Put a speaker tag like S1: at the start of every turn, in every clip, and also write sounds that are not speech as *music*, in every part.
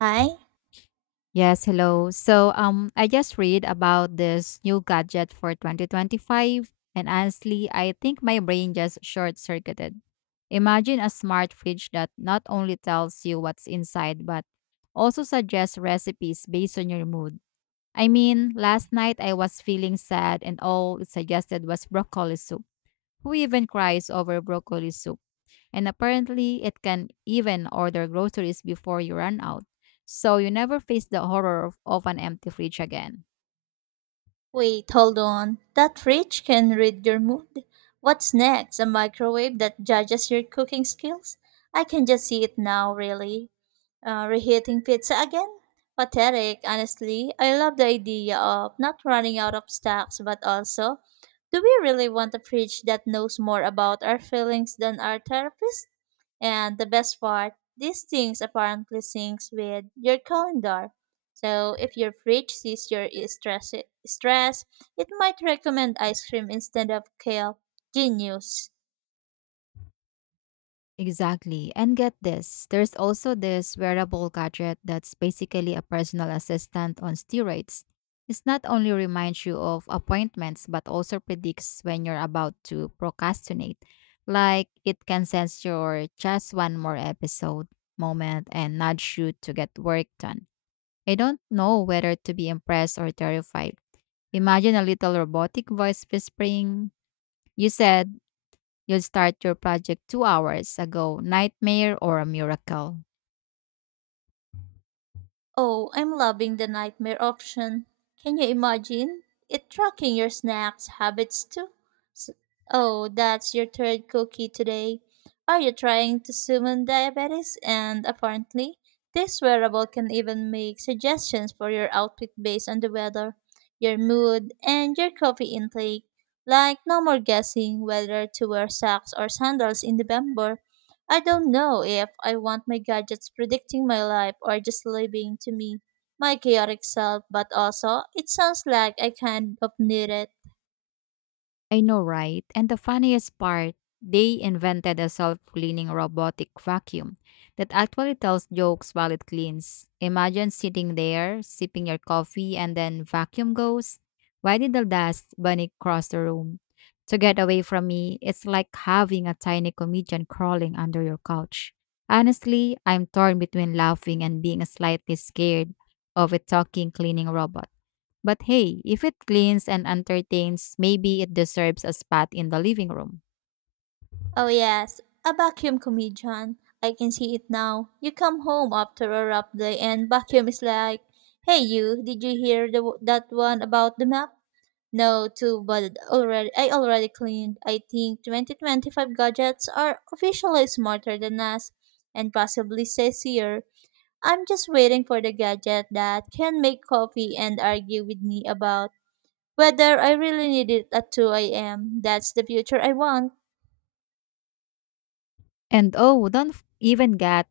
S1: Hi.
S2: Yes, hello. I just read about this new gadget for 2025, and honestly, I think my brain just short circuited. Imagine a smart fridge that not only tells you what's inside, but also suggests recipes based on your mood. I mean, last night I was feeling sad, and all it suggested was broccoli soup. Who even cries over broccoli soup? And apparently, it can even order groceries before you run out. So you never face the horror of an empty fridge again.
S1: Wait, hold on. That fridge can read your mood. What's next? A microwave that judges your cooking skills? I can just see it now, really. Reheating pizza again? Pathetic, honestly. I love the idea of not running out of stocks, but also, do we really want a fridge that knows more about our feelings than our therapist? And the best part, these things apparently syncs with your calendar. So if your fridge sees your stress, it might recommend ice cream instead of kale. Genius.
S2: Exactly. And get this, there's also this wearable gadget that's basically a personal assistant on steroids. It not only reminds you of appointments, but also predicts when you're about to procrastinate. Like it can sense your just one more episode moment and nudge you to get work done. I don't know whether to be impressed or terrified. Imagine a little robotic voice whispering, "You said you'll start your project 2 hours ago." Nightmare or a miracle?
S1: Oh, I'm loving the nightmare option. Can you imagine it tracking your snacks habits too? S- Oh, that's your third cookie today. Are you trying to summon diabetes? And apparently, this wearable can even make suggestions for your outfit based on the weather, your mood, and your coffee intake. Like, no more guessing whether to wear socks or sandals in November. I don't know if I want my gadgets predicting my life or just living to me my chaotic self, but also it sounds like I kind of need it.
S2: I know, right? And the funniest part, they invented a self cleaning robotic vacuum that actually tells jokes while it cleans. Imagine sitting there, sipping your coffee, and then vacuum goes, "Why did the dust bunny cross the room? To get away from me." It's like having a tiny comedian crawling under your couch. Honestly, I'm torn between laughing and being slightly scared of a talking cleaning robot. But hey, if it cleans and entertains, maybe it deserves a spot in the living room.
S1: Oh, yes, a vacuum comedian. I can see it now. You come home after a rough day and vacuum is like, hey, you, did you hear that one about the map? No, too, but already I already cleaned. I think 2025 gadgets are officially smarter than us and possibly sassier. I'm just waiting for the gadget that can make coffee and argue with me about whether I really need it at 2 a.m. That's the future I want.
S2: And oh, don't even get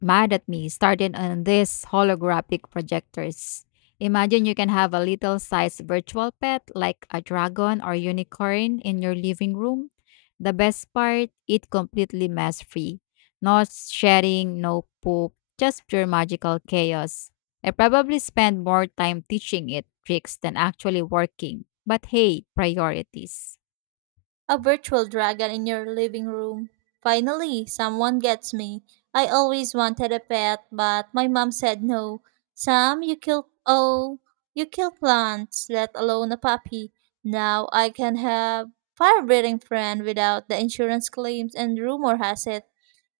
S2: mad at me starting on these holographic projectors. Imagine you can have a little sized virtual pet like a dragon or unicorn in your living room. The best part, it completely mess free. No shedding, no poop, just pure magical chaos. I probably spend more time teaching it tricks than actually working. But hey, priorities.
S1: A virtual dragon in your living room. Finally, someone gets me. I always wanted a pet, but my mom said no. Sam, you kill plants, let alone a puppy. Now I can have fire-breathing friend without the insurance claims, and rumor has it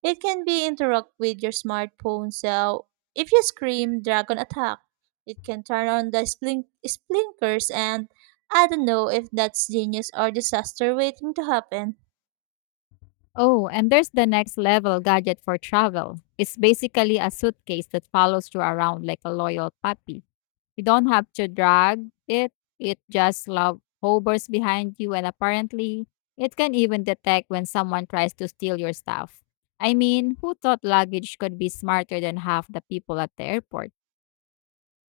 S1: it can be interact with your smartphone, so if you scream dragon attack, it can turn on the splinkers, and I don't know if that's genius or disaster waiting to happen.
S2: Oh, and there's the next level gadget for travel. It's basically a suitcase that follows you around like a loyal puppy. You don't have to drag it, it just love hovers behind you, and apparently, it can even detect when someone tries to steal your stuff. I mean, who thought luggage could be smarter than half the people at the airport?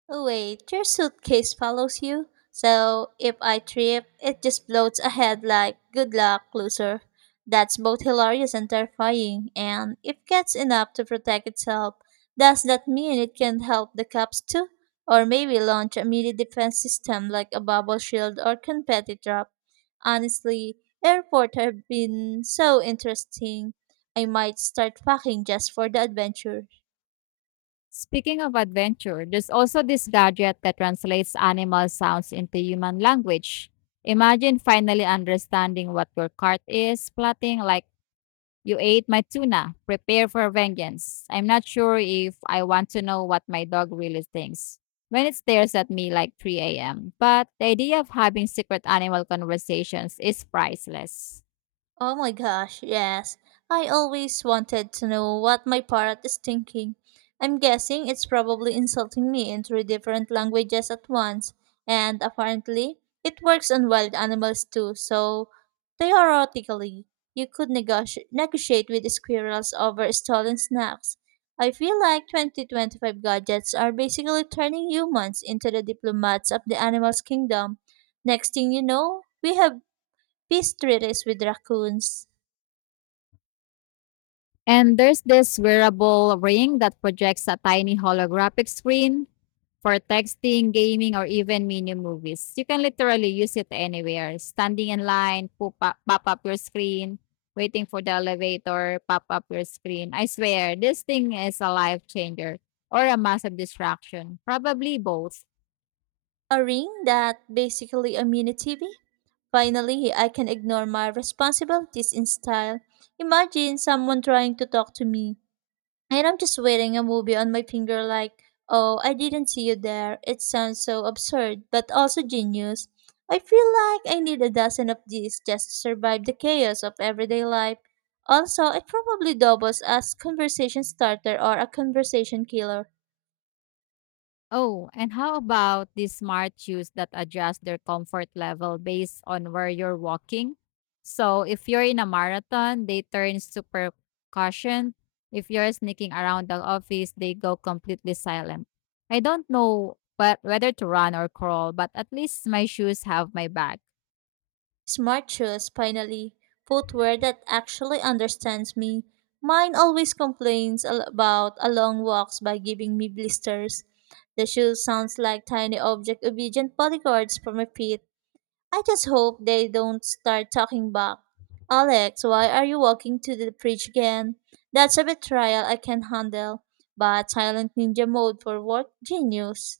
S1: Oh, wait, your suitcase follows you? So if I trip, it just floats ahead like, good luck, loser. That's both hilarious and terrifying, and if gets enough to protect itself, does that mean it can help the cops too? Or maybe launch a mini defense system like a bubble shield or confetti drop? Honestly, airport have been so interesting. I might start packing just for the adventure.
S2: Speaking of adventure, there's also this gadget that translates animal sounds into human language. Imagine finally understanding what your cart is plotting, like, "You ate my tuna, prepare for vengeance." I'm not sure if I want to know what my dog really thinks when it stares at me like 3 a.m., but the idea of having secret animal conversations is priceless.
S1: Oh my gosh, yes. I always wanted to know what my parrot is thinking. I'm guessing it's probably insulting me in three different languages at once, and apparently, it works on wild animals too, so theoretically, you could negotiate with squirrels over stolen snacks. I feel like 2025 gadgets are basically turning humans into the diplomats of the animals' kingdom. Next thing you know, we have peace treaties with raccoons.
S2: And there's this wearable ring that projects a tiny holographic screen for texting, gaming, or even mini movies. You can literally use it anywhere. Standing in line, pop up your screen. Waiting for the elevator, pop up your screen. I swear, this thing is a life changer or a massive distraction. Probably both.
S1: A ring that basically a mini TV? Finally, I can ignore my responsibilities in style. Imagine someone trying to talk to me, and I'm just waiting a movie on my finger, like, oh, I didn't see you there. It sounds so absurd, but also genius. I feel like I need a dozen of these just to survive the chaos of everyday life. Also, it probably doubles as conversation starter or a conversation killer.
S2: Oh, and how about these smart shoes that adjust their comfort level based on where you're walking? So if you're in a marathon, they turn super caution. If you're sneaking around the office, they go completely silent. I don't know but whether to run or crawl, but at least my shoes have my back.
S1: Smart shoes, finally. Footwear that actually understands me. Mine always complains about a long walks by giving me blisters. The shoe sounds like tiny object obedient bodyguards for my feet. I just hope they don't start talking back. Alex, why are you walking to the bridge again? That's a betrayal I can handle, but silent ninja mode for work genius.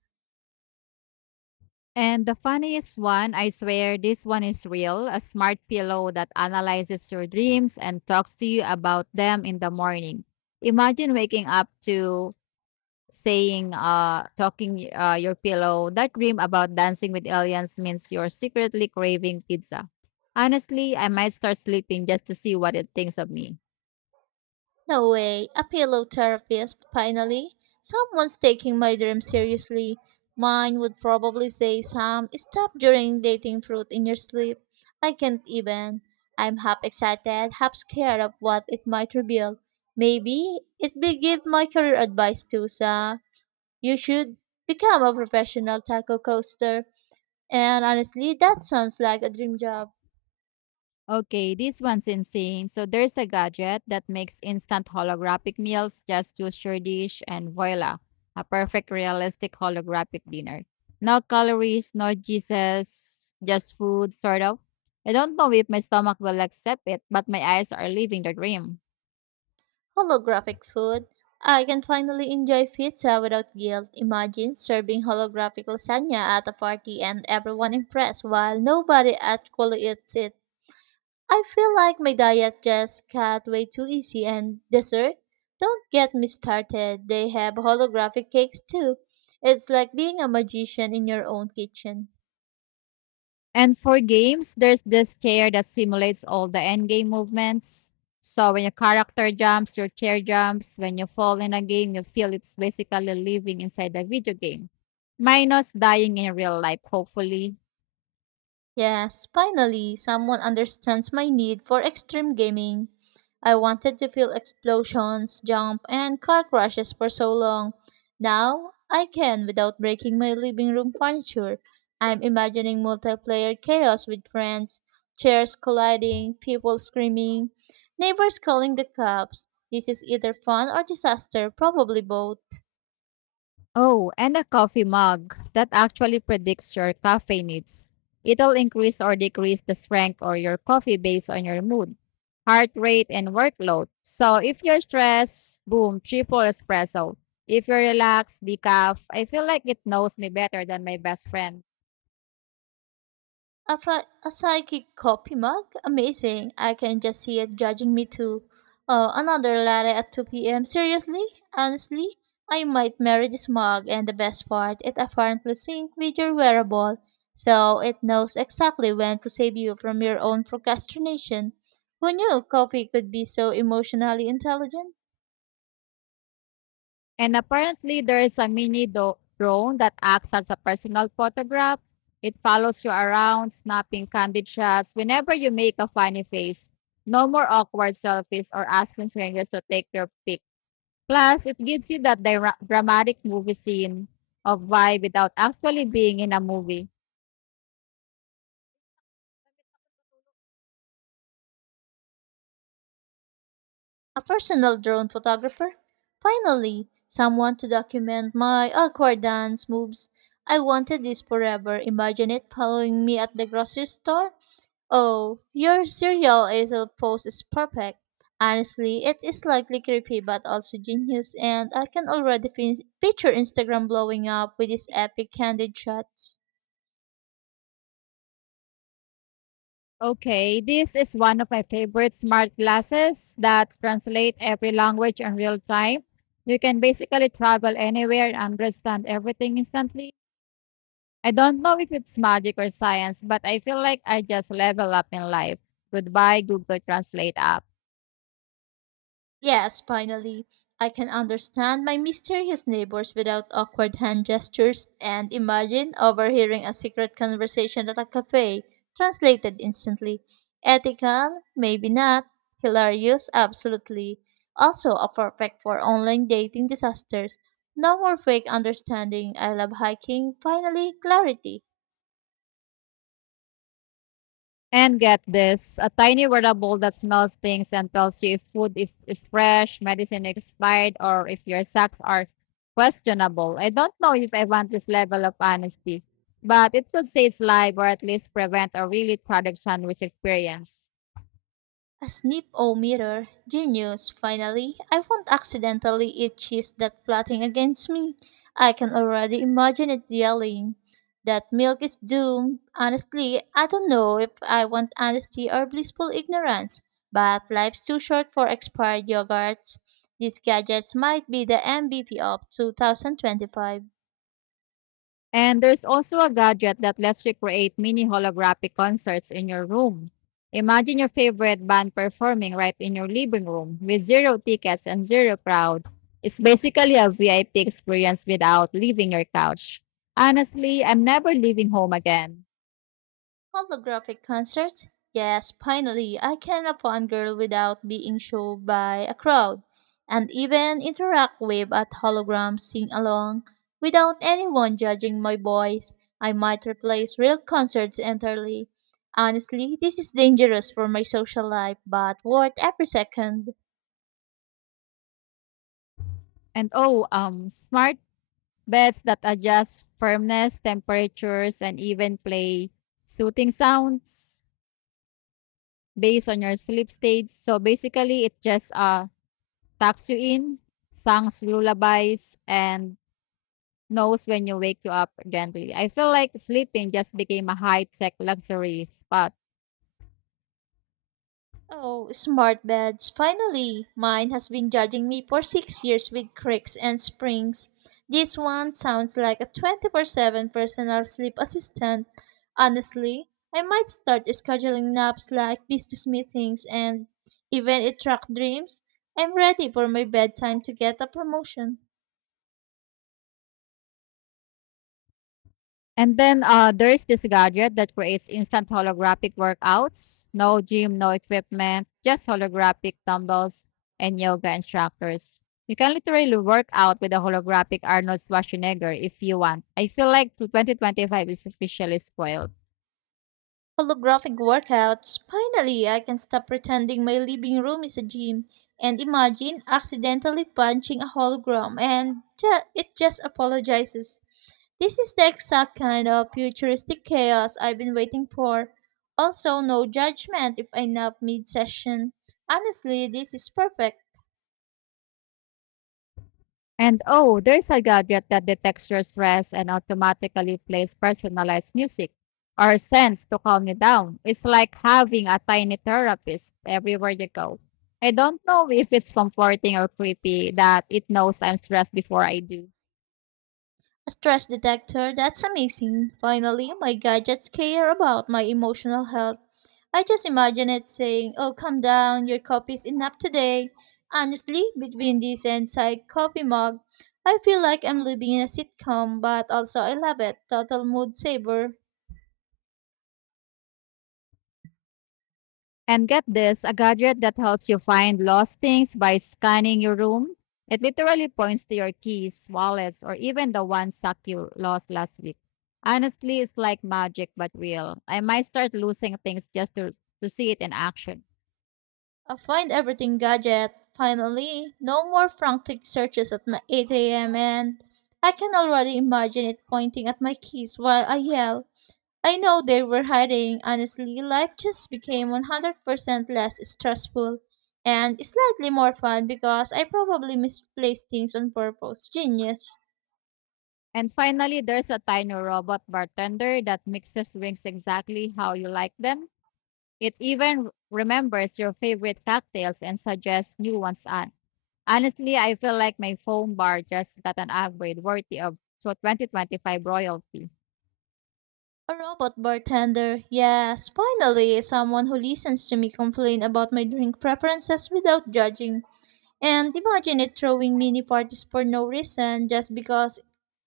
S2: And the funniest one, I swear this one is real, a smart pillow that analyzes your dreams and talks to you about them in the morning. Imagine waking up to saying talking your pillow, that dream about dancing with aliens means you're secretly craving pizza. Honestly, I might start sleeping just to see what it thinks of me.
S1: No way, a pillow therapist, finally. Someone's taking my dream seriously. Mine would probably say, Sam, stop during dating fruit in your sleep. I can't even. I'm half excited, half scared of what it might reveal. Maybe it will give my career advice too, Sam. You should become a professional taco coaster. And honestly, that sounds like a dream job.
S2: Okay, this one's insane. So there's a gadget that makes instant holographic meals. Just choose your dish and voila, a perfect realistic holographic dinner. No calories, no juices, just food, sort of. I don't know if my stomach will accept it, but my eyes are living the dream.
S1: Holographic food. I can finally enjoy pizza without guilt. Imagine serving holographic lasagna at a party and everyone impressed while nobody actually eats it. I feel like my diet just got way too easy and dessert? Don't get me started. They have holographic cakes too. It's like being a magician in your own kitchen.
S2: And for games, there's this chair that simulates all the endgame movements. So when your character jumps, your chair jumps. When you fall in a game, you feel It's basically living inside a video game, minus dying in real life, hopefully.
S1: Yes, finally, someone understands my need for extreme gaming. I wanted to feel explosions, jump, and car crashes for so long. Now, I can without breaking my living room furniture. I'm imagining multiplayer chaos with friends, chairs colliding, people screaming, neighbors calling the cops. This is either fun or disaster, probably both.
S2: Oh, and a coffee mug that actually predicts your cafe needs. It'll increase or decrease the strength or your coffee based on your mood, heart rate, and workload. So if you're stressed, boom, triple espresso. If you're relaxed, decaf. I feel like it knows me better than my best friend.
S1: A psychic coffee mug? Amazing. I can just see it judging me too. Oh, another latte at 2 p.m. Seriously? Honestly? I might marry this mug, and the best part, it apparently syncs with your wearable, so it knows exactly when to save you from your own procrastination. Who knew coffee could be so emotionally intelligent?
S2: And apparently, there is a mini drone that acts as a personal photograph. It follows you around, snapping candid shots whenever you make a funny face. No more awkward selfies or asking strangers to take your pic. Plus, it gives you that dramatic movie scene of vibe without actually being in a movie.
S1: A personal drone photographer. Finally, someone to document my awkward dance moves. I wanted this forever. Imagine it following me at the grocery store. Oh, your serial ASL post is perfect. Honestly, it is slightly creepy but also genius, and I can already picture Instagram blowing up with these epic candid shots.
S2: Okay, this is one of my favorite smart glasses that translate every language in real time. You can basically travel anywhere and understand everything instantly. I don't know if it's magic or science, but I feel like I just level up in life. Goodbye, Google Translate app.
S1: Yes, finally, I can understand my mysterious neighbors without awkward hand gestures and imagine overhearing a secret conversation at a cafe, translated instantly. Ethical? Maybe not. Hilarious? Absolutely. Also, a perfect for online dating disasters. No more fake understanding. I love hiking. Finally, clarity.
S2: And get this, a tiny wearable that smells things and tells you if food if, is fresh, medicine expired, or if your socks are questionable. I don't know if I want this level of honesty, but it could save life or at least prevent a really tragic sandwich experience.
S1: A snip o mirror, genius, finally. I won't accidentally eat cheese that plotting against me. I can already imagine it yelling. That milk is doomed. Honestly, I don't know if I want honesty or blissful ignorance, but life's too short for expired yogurts. These gadgets might be the MVP of 2025.
S2: And there's also a gadget that lets you create mini holographic concerts in your room. Imagine your favorite band performing right in your living room with zero tickets and zero crowd. It's basically a VIP experience without leaving your couch. Honestly, I'm never leaving home again.
S1: Holographic concerts? Yes, finally, I can upon girl without being showed by a crowd, and even interact with at hologram sing along without anyone judging my voice. I might replace real concerts entirely. Honestly, this is dangerous for my social life, but worth every second.
S2: And smart beds that adjust firmness, temperatures, and even play soothing sounds based on your sleep stage. So basically, it just tucks you in, songs lullabies, and knows when you wake you up gently. I feel like sleeping just became a high-tech luxury spot.
S1: Oh, smart beds. Finally, mine has been judging me for 6 years with creaks and springs. This one sounds like a 24-7 personal sleep assistant. Honestly, I might start scheduling naps like business meetings and even it track dreams. I'm ready for my bedtime to get a promotion.
S2: And then there's this gadget that creates instant holographic workouts. No gym, no equipment, just holographic dumbbells and yoga instructors. You can literally work out with a holographic Arnold Schwarzenegger if you want. I feel like 2025 is officially spoiled.
S1: Holographic workouts. Finally, I can stop pretending my living room is a gym and imagine accidentally punching a hologram and it just apologizes. This is the exact kind of futuristic chaos I've been waiting for. Also, no judgment if I nap mid session. Honestly, this is perfect.
S2: And oh, there's a gadget that detects your stress and automatically plays personalized music or scents to calm you down. It's like having a tiny therapist everywhere you go. I don't know *laughs* if it's comforting or creepy that it knows I'm stressed before I do.
S1: A stress detector, that's amazing. Finally, my gadgets care about my emotional health. I just imagine it saying, oh, calm down, your coffee's enough today. Honestly, between this and side coffee mug, I feel like I'm living in a sitcom, but also I love it. Total mood saver.
S2: And get this, a gadget that helps you find lost things by scanning your room. It literally points to your keys, wallets, or even the one sock you lost last week. Honestly, it's like magic but real. I might start losing things to see it in action.
S1: A find everything gadget. Finally, no more frantic searches at my 8 a.m. and I can already imagine it pointing at my keys while I yell. I know they were hiding. Honestly, life just became 100% less stressful and slightly more fun because I probably misplaced things on purpose. Genius.
S2: And finally, there's a tiny robot bartender that mixes drinks exactly how you like them. It even remembers your favorite cocktails and suggests new ones. On. Honestly, I feel like my phone bar just got an upgrade worthy of so 2025 royalty.
S1: A robot bartender. Yes, finally, someone who listens to me complain about my drink preferences without judging. And imagine it throwing mini parties for no reason just because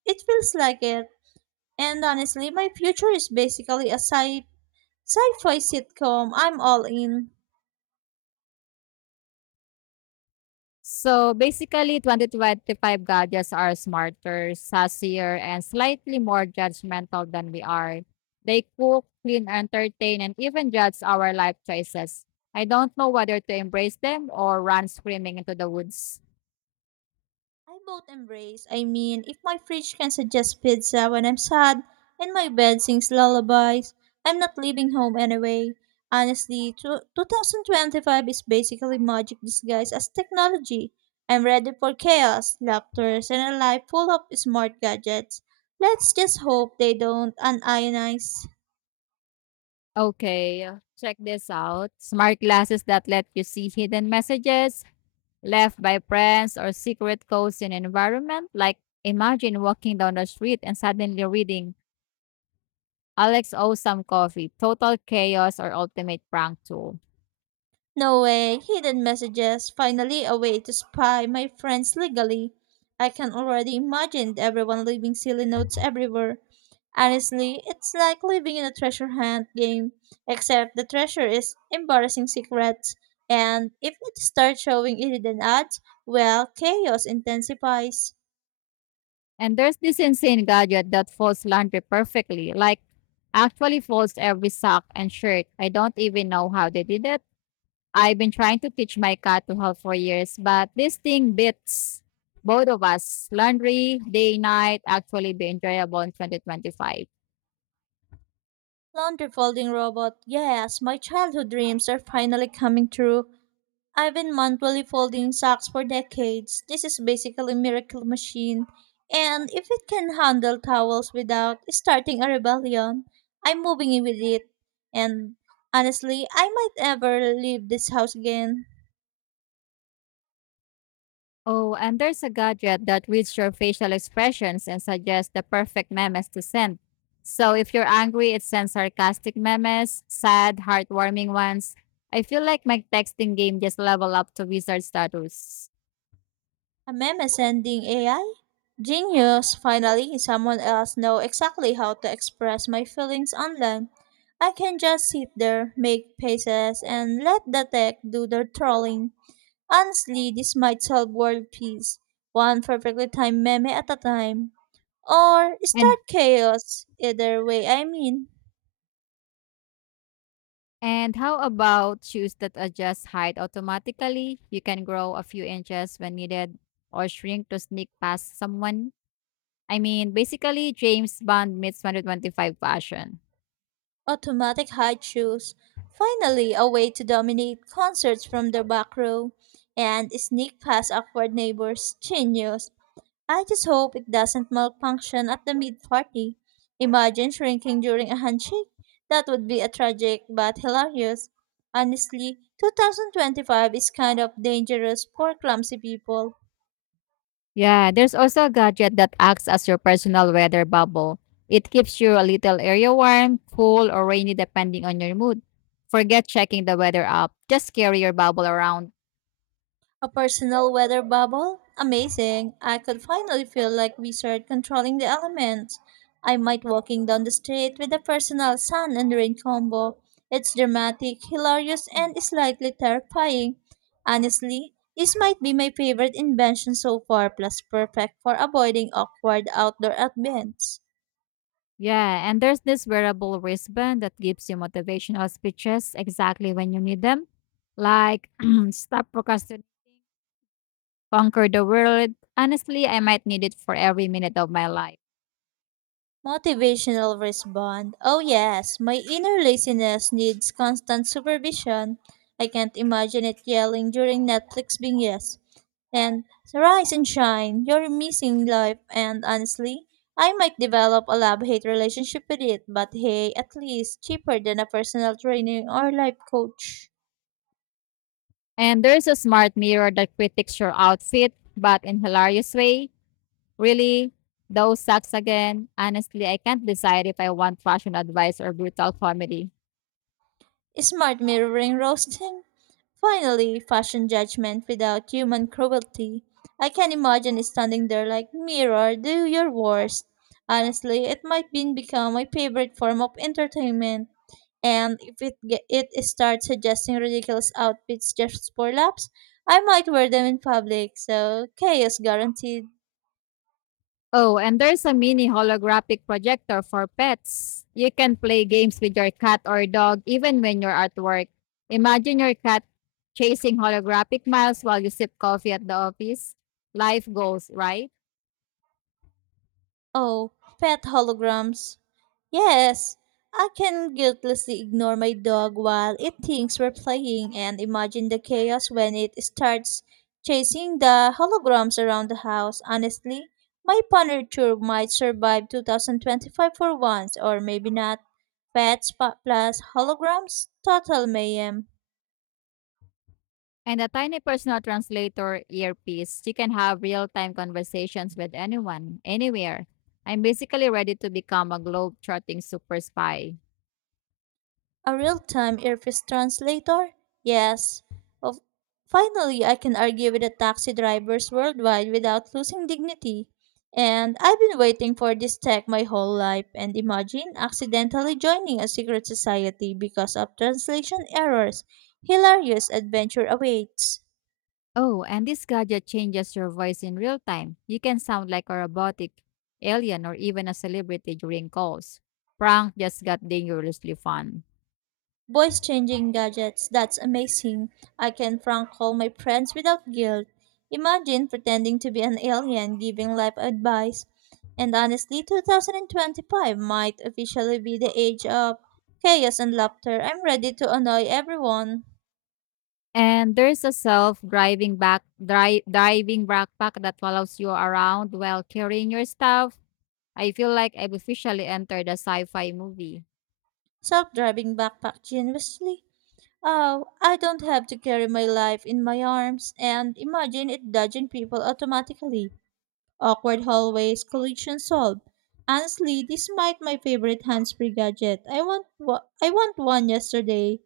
S1: it feels like it. And honestly, my future is basically a sci-fi sitcom. I'm all in.
S2: So basically, 2025 gadgets are smarter, sassier, and slightly more judgmental than we are. They cook, clean, entertain, and even judge our life choices. I don't know whether to embrace them or run screaming into the woods.
S1: I both embrace. I mean, if my fridge can suggest pizza when I'm sad and my bed sings lullabies, I'm not leaving home anyway. Honestly, 2025 is basically magic disguised as technology. I'm ready for chaos, laughter, and a life full of smart gadgets. Let's just hope they don't unionize.
S2: Okay, check this out. Smart glasses that let you see hidden messages left by friends or secret codes in environment. Like imagine walking down the street and suddenly reading "Alex Osam's Coffee, Total Chaos" or "Ultimate Prank Tool."
S1: No way, hidden messages, finally a way to spy my friends legally. I can already imagine everyone leaving silly notes everywhere. Honestly, it's like living in a treasure hunt game, except the treasure is embarrassing secrets, and if it starts showing hidden ads, well, chaos intensifies.
S2: And there's this insane gadget that folds laundry perfectly, like actually folds every sock and shirt. I don't even know how they did it. I've been trying to teach my cat to help for years, but this thing beats both of us. Laundry, day, night, actually be enjoyable in 2025.
S1: Laundry folding robot, yes, my childhood dreams are finally coming true. I've been manually folding socks for decades. This is basically a miracle machine. And if it can handle towels without starting a rebellion, I'm moving in with it. And honestly, I might never leave this house again.
S2: Oh, and there's a gadget that reads your facial expressions and suggests the perfect memes to send. So if you're angry, it sends sarcastic memes, sad, heartwarming ones. I feel like my texting game just level up to wizard status.
S1: A meme sending AI? Genius, finally, someone else know exactly how to express my feelings online. I can just sit there, make faces, and let the tech do their trolling. Honestly, this might solve world peace, one perfectly timed meme at a time. Or
S2: And
S1: start chaos, either way, I mean.
S2: And how about shoes that adjust height automatically? You can grow a few inches when needed or shrink to sneak past someone. I mean, basically, James Bond meets 125 fashion.
S1: Automatic high shoes, finally a way to dominate concerts from the back row, and sneak past awkward neighbors, genius. I just hope it doesn't malfunction at the mid party. Imagine shrinking during a handshake. That would be a tragic but hilarious. Honestly, 2025 is kind of dangerous for clumsy people.
S2: Yeah, there's also a gadget that acts as your personal weather bubble. It keeps you a little area warm, cool, or rainy depending on your mood. Forget checking the weather app. Just carry your bubble around.
S1: A personal weather bubble? Amazing. I could finally feel like we start controlling the elements. I might walking down the street with a personal sun and rain combo. It's dramatic, hilarious, and slightly terrifying. Honestly, this might be my favorite invention so far, plus perfect for avoiding awkward outdoor events.
S2: Yeah, and there's this wearable wristband that gives you motivational speeches exactly when you need them, like *clears throat* stop procrastinating, conquer the world. Honestly, I might need it for every minute of my life.
S1: Motivational respond. Oh yes, my inner laziness needs constant supervision. I can't imagine it yelling during Netflix binges. And rise and shine, you're missing life and honestly, I might develop a love-hate relationship with it, but hey, at least cheaper than a personal training or life coach.
S2: And there's a smart mirror that critiques your outfit, but in hilarious way. Really, those sucks again. Honestly, I can't decide if I want fashion advice or brutal comedy.
S1: Smart mirroring roasting? Finally, fashion judgment without human cruelty. I can imagine standing there like, Mirror, do your worst. Honestly, it might be become my favorite form of entertainment. And if it starts suggesting ridiculous outfits just for laughs, I might wear them in public, so chaos guaranteed.
S2: Oh, and there's a mini holographic projector for pets. You can play games with your cat or dog even when you're at work. Imagine your cat chasing holographic miles while you sip coffee at the office. Life goes, right?
S1: Oh, pet holograms. Yes, I can guiltlessly ignore my dog while it thinks we're playing and imagine the chaos when it starts chasing the holograms around the house. Honestly, my furniture might survive 2025 for once, or maybe not. Pets plus holograms, total mayhem.
S2: And a tiny personal translator earpiece. You can have real time conversations with anyone, anywhere. I'm basically ready to become a globe trotting super spy.
S1: A real time earpiece translator? Yes. Of finally I can argue with the taxi drivers worldwide without losing dignity. And I've been waiting for this tech my whole life and imagine accidentally joining a secret society because of translation errors. Hilarious adventure awaits.
S2: Oh, and this gadget changes your voice in real time. You can sound like a robotic alien or even a celebrity during calls. Prank just got dangerously fun.
S1: Voice changing gadgets, that's amazing. I can prank call my friends without guilt. Imagine pretending to be an alien giving life advice. And honestly, 2025 might officially be the age of chaos and laughter. I'm ready to annoy everyone.
S2: And there's a self-driving driving backpack that follows you around while carrying your stuff. I feel like I've officially entered a sci-fi movie.
S1: Self driving backpack generously. Oh, I don't have to carry my life in my arms and imagine it dodging people automatically. Awkward hallways, collision solved. Honestly, this might my favorite hands-free gadget. I want one yesterday.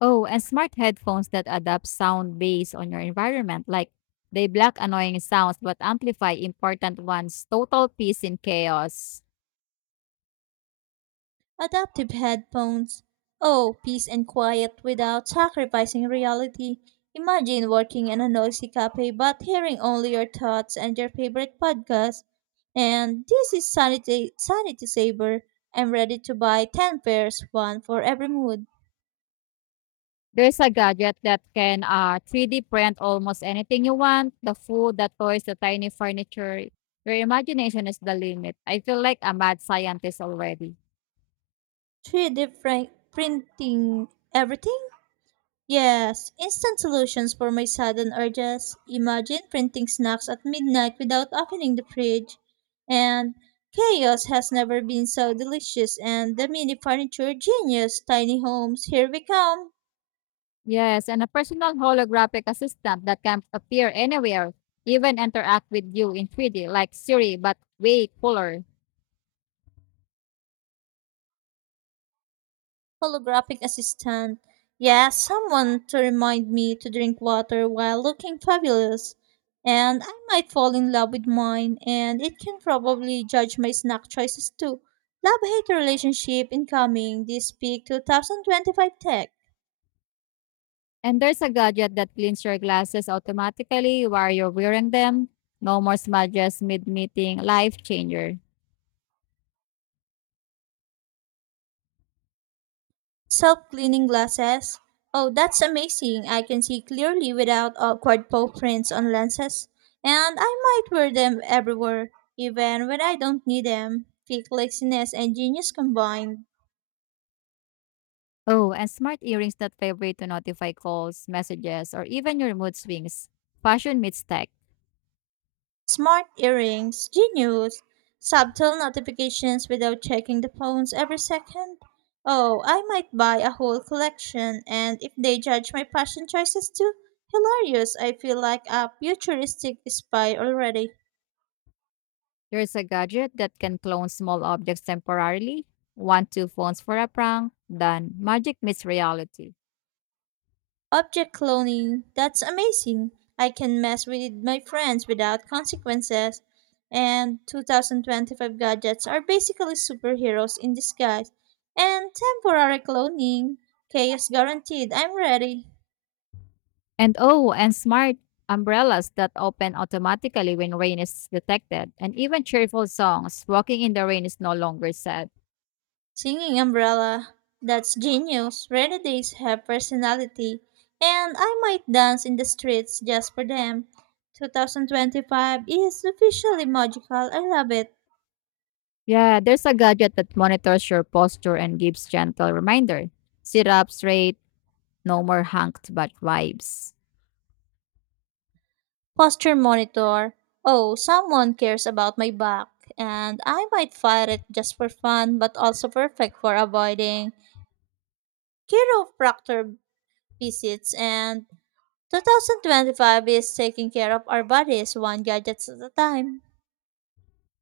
S2: Oh, and smart headphones that adapt sound based on your environment. Like they block annoying sounds but amplify important ones. Total peace in chaos.
S1: Adaptive headphones. Oh, peace and quiet without sacrificing reality. Imagine working in a noisy cafe but hearing only your thoughts and your favorite podcast. And this is Sanity Saver. I'm ready to buy 10 pairs, one for every mood.
S2: There's a gadget that can 3D print almost anything you want, the food, the toys, the tiny furniture. Your imagination is the limit. I feel like a mad scientist already.
S1: Three different printing everything? Yes, instant solutions for my sudden urges. Imagine printing snacks at midnight without opening the fridge. And chaos has never been so delicious, and the mini furniture genius, tiny homes, here we come.
S2: Yes, and a personal holographic assistant that can appear anywhere, even interact with you in 3D, like Siri, but way cooler.
S1: Holographic assistant. Yeah, someone to remind me to drink water while looking fabulous. And I might fall in love with mine, and it can probably judge my snack choices too. Love hate relationship incoming this peak 2025 tech.
S2: And there's a gadget that cleans your glasses automatically while you're wearing them. No more smudges mid meeting, life changer.
S1: Self cleaning glasses. Oh, that's amazing. I can see clearly without awkward paw prints on lenses. And I might wear them everywhere, even when I don't need them. Peak laziness and genius combined.
S2: Oh, and smart earrings that vibrate to notify calls, messages, or even your mood swings. Fashion meets tech.
S1: Smart earrings, genius, subtle notifications without checking the phones every second. Oh, I might buy a whole collection, and if they judge my fashion choices too, hilarious. I feel like a futuristic spy already.
S2: There's a gadget that can clone small objects temporarily. One, two phones for a prank. Done. Magic meets reality.
S1: Object cloning, that's amazing. I can mess with my friends without consequences. And 2025 gadgets are basically superheroes in disguise. And temporary cloning, chaos guaranteed. I'm ready.
S2: And oh, and smart umbrellas that open automatically when rain is detected. And even cheerful songs. Walking in the rain is no longer sad.
S1: Singing umbrella, that's genius. Rainy days have personality. And I might dance in the streets just for them. 2025 is officially magical. I love it.
S2: Yeah, there's a gadget that monitors your posture and gives gentle reminder. Sit up straight. No more hunked but vibes.
S1: Posture monitor, oh, someone cares about my back, and I might fire it just for fun, but also perfect for avoiding chiropractor visits. And 2025 is taking care of our bodies one gadget at a time.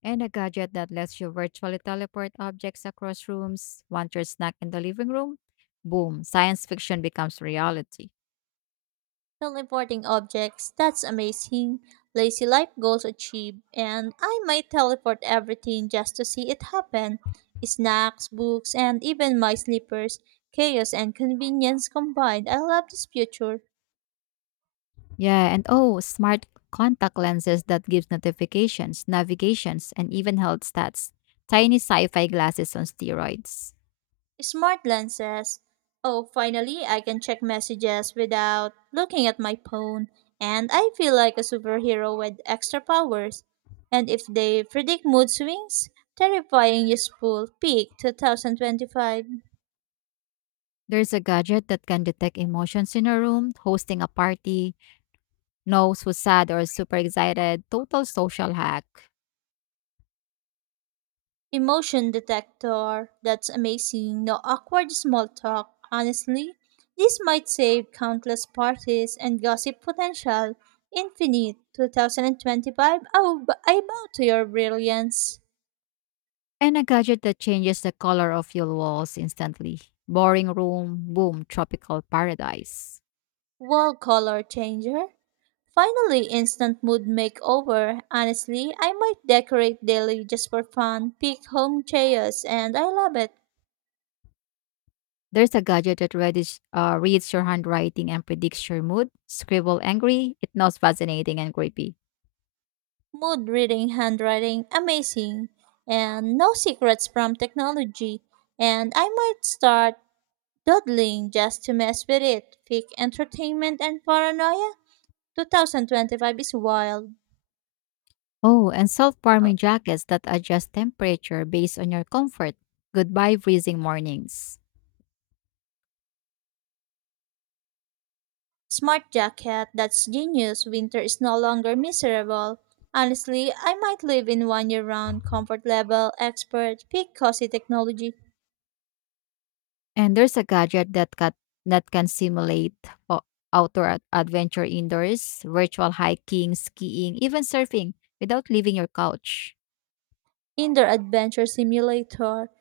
S2: And a gadget that lets you virtually teleport objects across rooms. Want your snack in the living room? Boom, science fiction becomes reality.
S1: Teleporting objects, that's amazing. Lazy life goals achieved, and I might teleport everything just to see it happen. Snacks, books, and even my slippers. Chaos and convenience combined. I love this future.
S2: Yeah, and oh, smart contact lenses that gives notifications, navigations, and even health stats. Tiny sci-fi glasses on steroids.
S1: Smart lenses. Oh, finally, I can check messages without looking at my phone. And I feel like a superhero with extra powers. And if they predict mood swings, terrifying useful peak 2025.
S2: There's a gadget that can detect emotions in a room, hosting a party, knows who's sad or super excited, total social hack.
S1: Emotion detector. That's amazing. No awkward small talk. Honestly, this might save countless parties and gossip potential. Infinite 2025. Oh, but I bow to your brilliance.
S2: And a gadget that changes the color of your walls instantly. Boring room, boom, tropical paradise.
S1: Wall color changer. Finally, instant mood makeover. Honestly, I might decorate daily just for fun. Pick home chairs, and I love it.
S2: There's a gadget that reads your handwriting and predicts your mood. Scribble angry, it knows fascinating and creepy.
S1: Mood reading handwriting, amazing, and no secrets from technology. And I might start doodling just to mess with it. Fake entertainment and paranoia? 2025 is wild.
S2: Oh, and self-warming jackets that adjust temperature based on your comfort. Goodbye freezing mornings.
S1: Smart jacket, that's genius. Winter is no longer miserable. Honestly, I might live in one year round comfort level expert peak cozy technology.
S2: And there's a gadget that that can simulate o- outdoor adventure indoors, virtual hiking, skiing, even surfing without leaving your couch.
S1: In Indoor Adventure Simulator.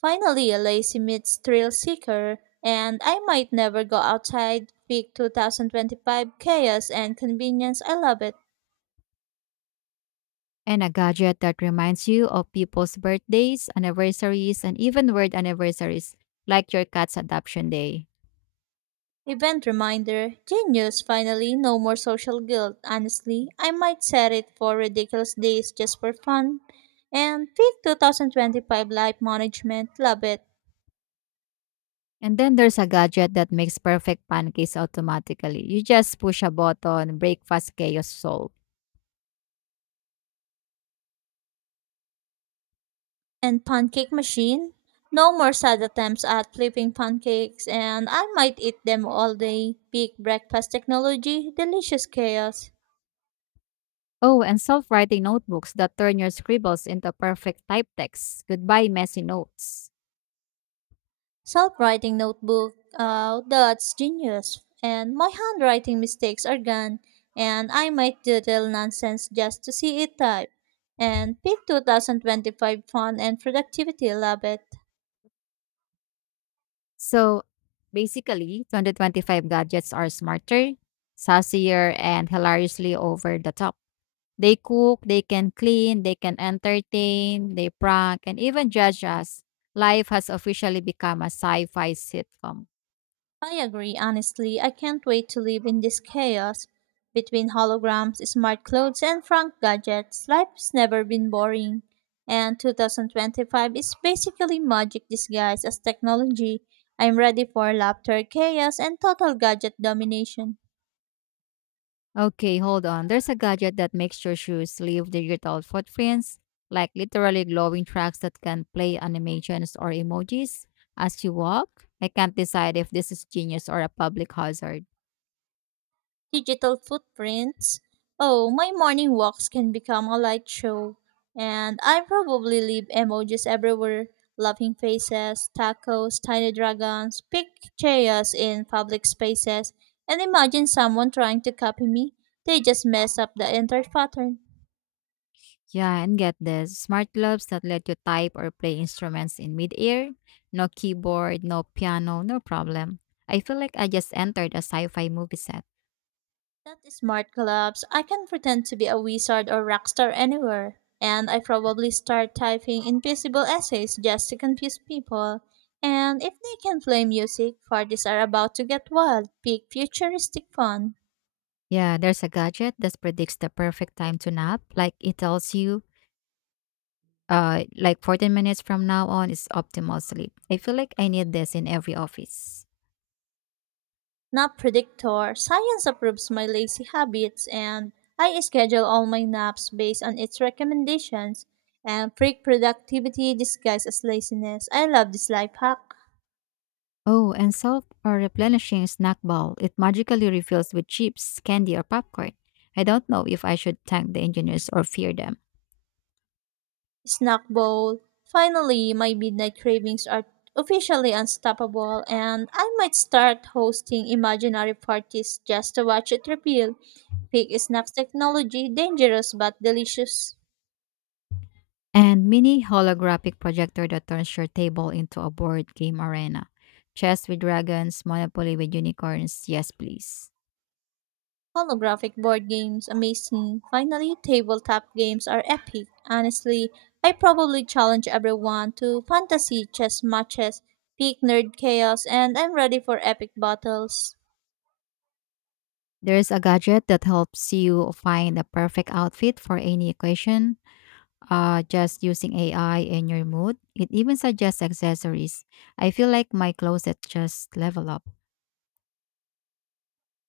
S1: Finally, a lazy meets thrill seeker, and I might never go outside. Peak 2025 chaos and convenience. I love it.
S2: And a gadget that reminds you of people's birthdays, anniversaries, and even weird anniversaries, like your cat's adoption day.
S1: Event reminder Genius, finally, no more social guilt. Honestly, I might set it for ridiculous days just for fun. And peak 2025 life management. Love it.
S2: And then there's a gadget that makes perfect pancakes automatically. You just push a button, breakfast chaos solved.
S1: And pancake machine. No more sad attempts at flipping pancakes, and I might eat them all day. Big breakfast technology, delicious chaos.
S2: Oh, and self writing notebooks that turn your scribbles into perfect type text. Goodbye, messy notes.
S1: Self writing notebook, that's genius. And my handwriting mistakes are gone, and I might doodle nonsense just to see it type. And peak 2025 fun and productivity, love it.
S2: So basically, 2025 gadgets are smarter, sassier, and hilariously over the top. They cook, they can clean, they can entertain, they prank, and even judge us. Life has officially become a sci fi sitcom.
S1: I agree, honestly. I can't wait to live in this chaos. Between holograms, smart clothes, and frank gadgets, life's never been boring. And 2025 is basically magic disguised as technology. I'm ready for laughter, chaos, and total gadget domination.
S2: Okay, hold on. There's a gadget that makes your shoes leave digital footprints, like literally glowing tracks that can play animations or emojis as you walk. I can't decide if this is genius or a public hazard.
S1: Digital footprints. Oh, my morning walks can become a light show. And I probably leave emojis everywhere laughing faces, tacos, tiny dragons, big chaos in public spaces. And imagine someone trying to copy me. They just mess up the entire pattern.
S2: Yeah, and get this smart gloves that let you type or play instruments in midair. No keyboard, no piano, no problem. I feel like I just entered a sci fi movie set.
S1: That smart collapse. I can pretend to be a wizard or rock star anywhere. And I probably start typing invisible essays just to confuse people. And if they can play music, parties are about to get wild. Peak futuristic fun.
S2: Yeah, there's a gadget that predicts the perfect time to nap. Like it tells you, like 14 minutes from now on is optimal sleep. I feel like I need this in every office.
S1: Nap predictor. Science approves my lazy habits and I schedule all my naps based on its recommendations. And freak productivity disguised as laziness. I love this life hack.
S2: Oh, and self or replenishing snack bowl. It magically refills with chips, candy, or popcorn. I don't know if I should thank the engineers or fear them.
S1: Snack bowl. Finally, my midnight cravings are officially unstoppable, and I might start hosting imaginary parties just to watch it repeal. Peak Snacks technology, dangerous but delicious.
S2: And mini holographic projector that turns your table into a board game arena. Chess with dragons, Monopoly with unicorns, yes please.
S1: Holographic board games, amazing. Finally, tabletop games are epic. Honestly, I probably challenge everyone to fantasy chess matches, peak nerd chaos, and I'm ready for epic battles.
S2: There's a gadget that helps you find the perfect outfit for any occasion, just using AI and your mood. It even suggests accessories. I feel like my closet just level up.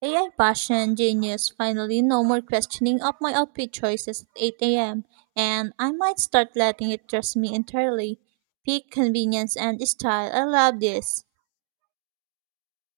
S1: AI fashion genius finally no more questioning of my outfit choices at 8 a.m. And I might start letting it dress me entirely. Peak convenience and style. I love this.